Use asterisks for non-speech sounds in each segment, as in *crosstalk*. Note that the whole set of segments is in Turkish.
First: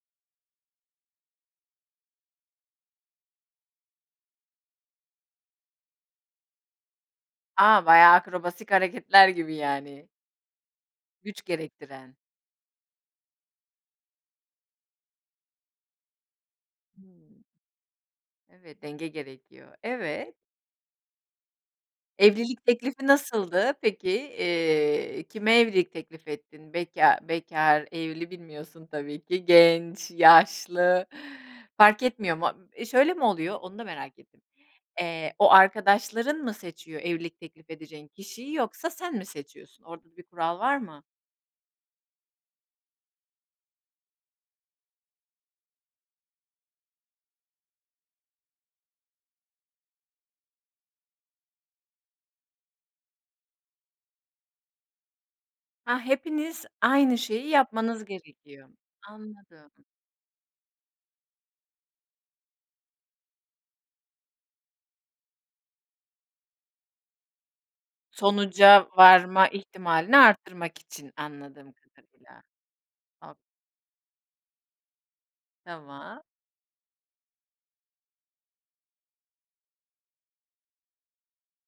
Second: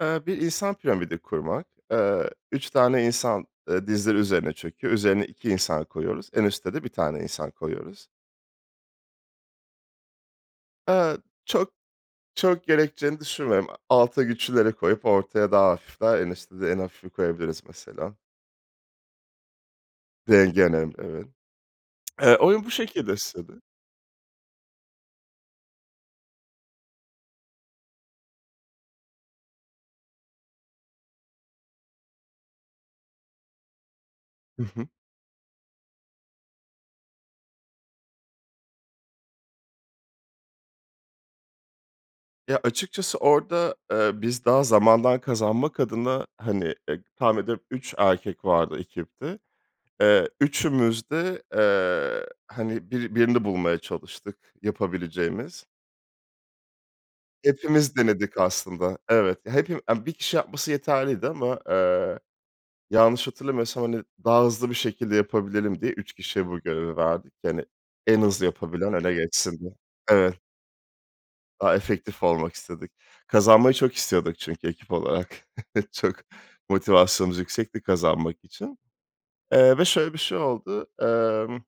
Eee, bir insan piramidi kurmak. Eee, 3 tane insan, eee, dizleri üzerine çöküyor, üzerine 2 insan koyuyoruz. En üste de 1 tane insan A, koyuyoruz. bayağı akrobasik hareketler gibi, yani. Eee, Güç çok gerektiren. çok gerekeceğini düşünmüyorum. A alta güçlüleri koyup ortaya daha hafifler en üste de en hafifi Hımm. koyabiliriz mesela. Evet, denge gerekiyor. Evet. Denge önemli, evet. Eee, Evlilik oyun bu teklifi şekilde istedi. nasıldı peki? Eee, kime evlilik teklifi ettin? Bekâr bekâr, evli bilmiyorsun tabii ki. Genç, yaşlı fark etmiyor mu? Imm, şöyle mi oluyor? Onu da merak ettim. Hı hı. Eee, o arkadaşların mı seçiyor evlilik teklif edeceğin kişiyi yoksa sen mi seçiyorsun, orada da bir kural var mı? Ya, açıkçası orada, eee, biz daha zamandan kazanmak adına, hani, e tahmin ediyorum 3 erkek vardı ekipte. Eee, üçümüz de, eee, hani, biri birini bulmaya çalıştık yapabileceğimiz. Ha! Hepiniz aynı şeyi Hepimiz yapmanız denedik gerekiyor. aslında. Evet, ya, Anladım. hepi a 1 kişi yapması yeterliydi ama, eee, yanlış hatırlamıyorsam, hani, daha hızlı bir şekilde yapabilelim diye 3 kişiye bu görevi verdik ki hani en hızlı Sonuca yapabilen öne varma geçsin diye ihtimalini Evet. arttırmak için anladığım Daha efektif kadarıyla. olmak istedik. Hak Kazanmayı çok istiyorduk çünkü ekip olarak. *chuckles* Çok Tamam. motivasyonumuz yüksekti kazanmak için. Eee, ve şöyle bir şey oldu: Emm,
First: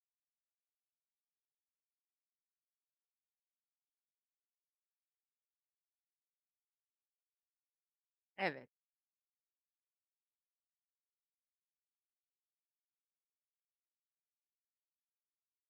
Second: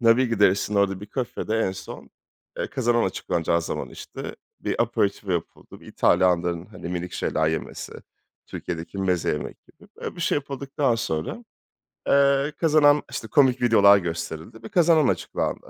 Navigli deresinin orada bir kafede en son, eee, kazanan açıklanacağı zaman, işte, bir aperitivo yapıldı. Bir İtalyanların, hani, minik şeyler yemesi, Evet. Türkiye'deki meze yemek gibi. Böyle bir şey yapıldıktan sonra, eee, kazanan işte, komik videolar gösterildi ve kazanan açıklandı.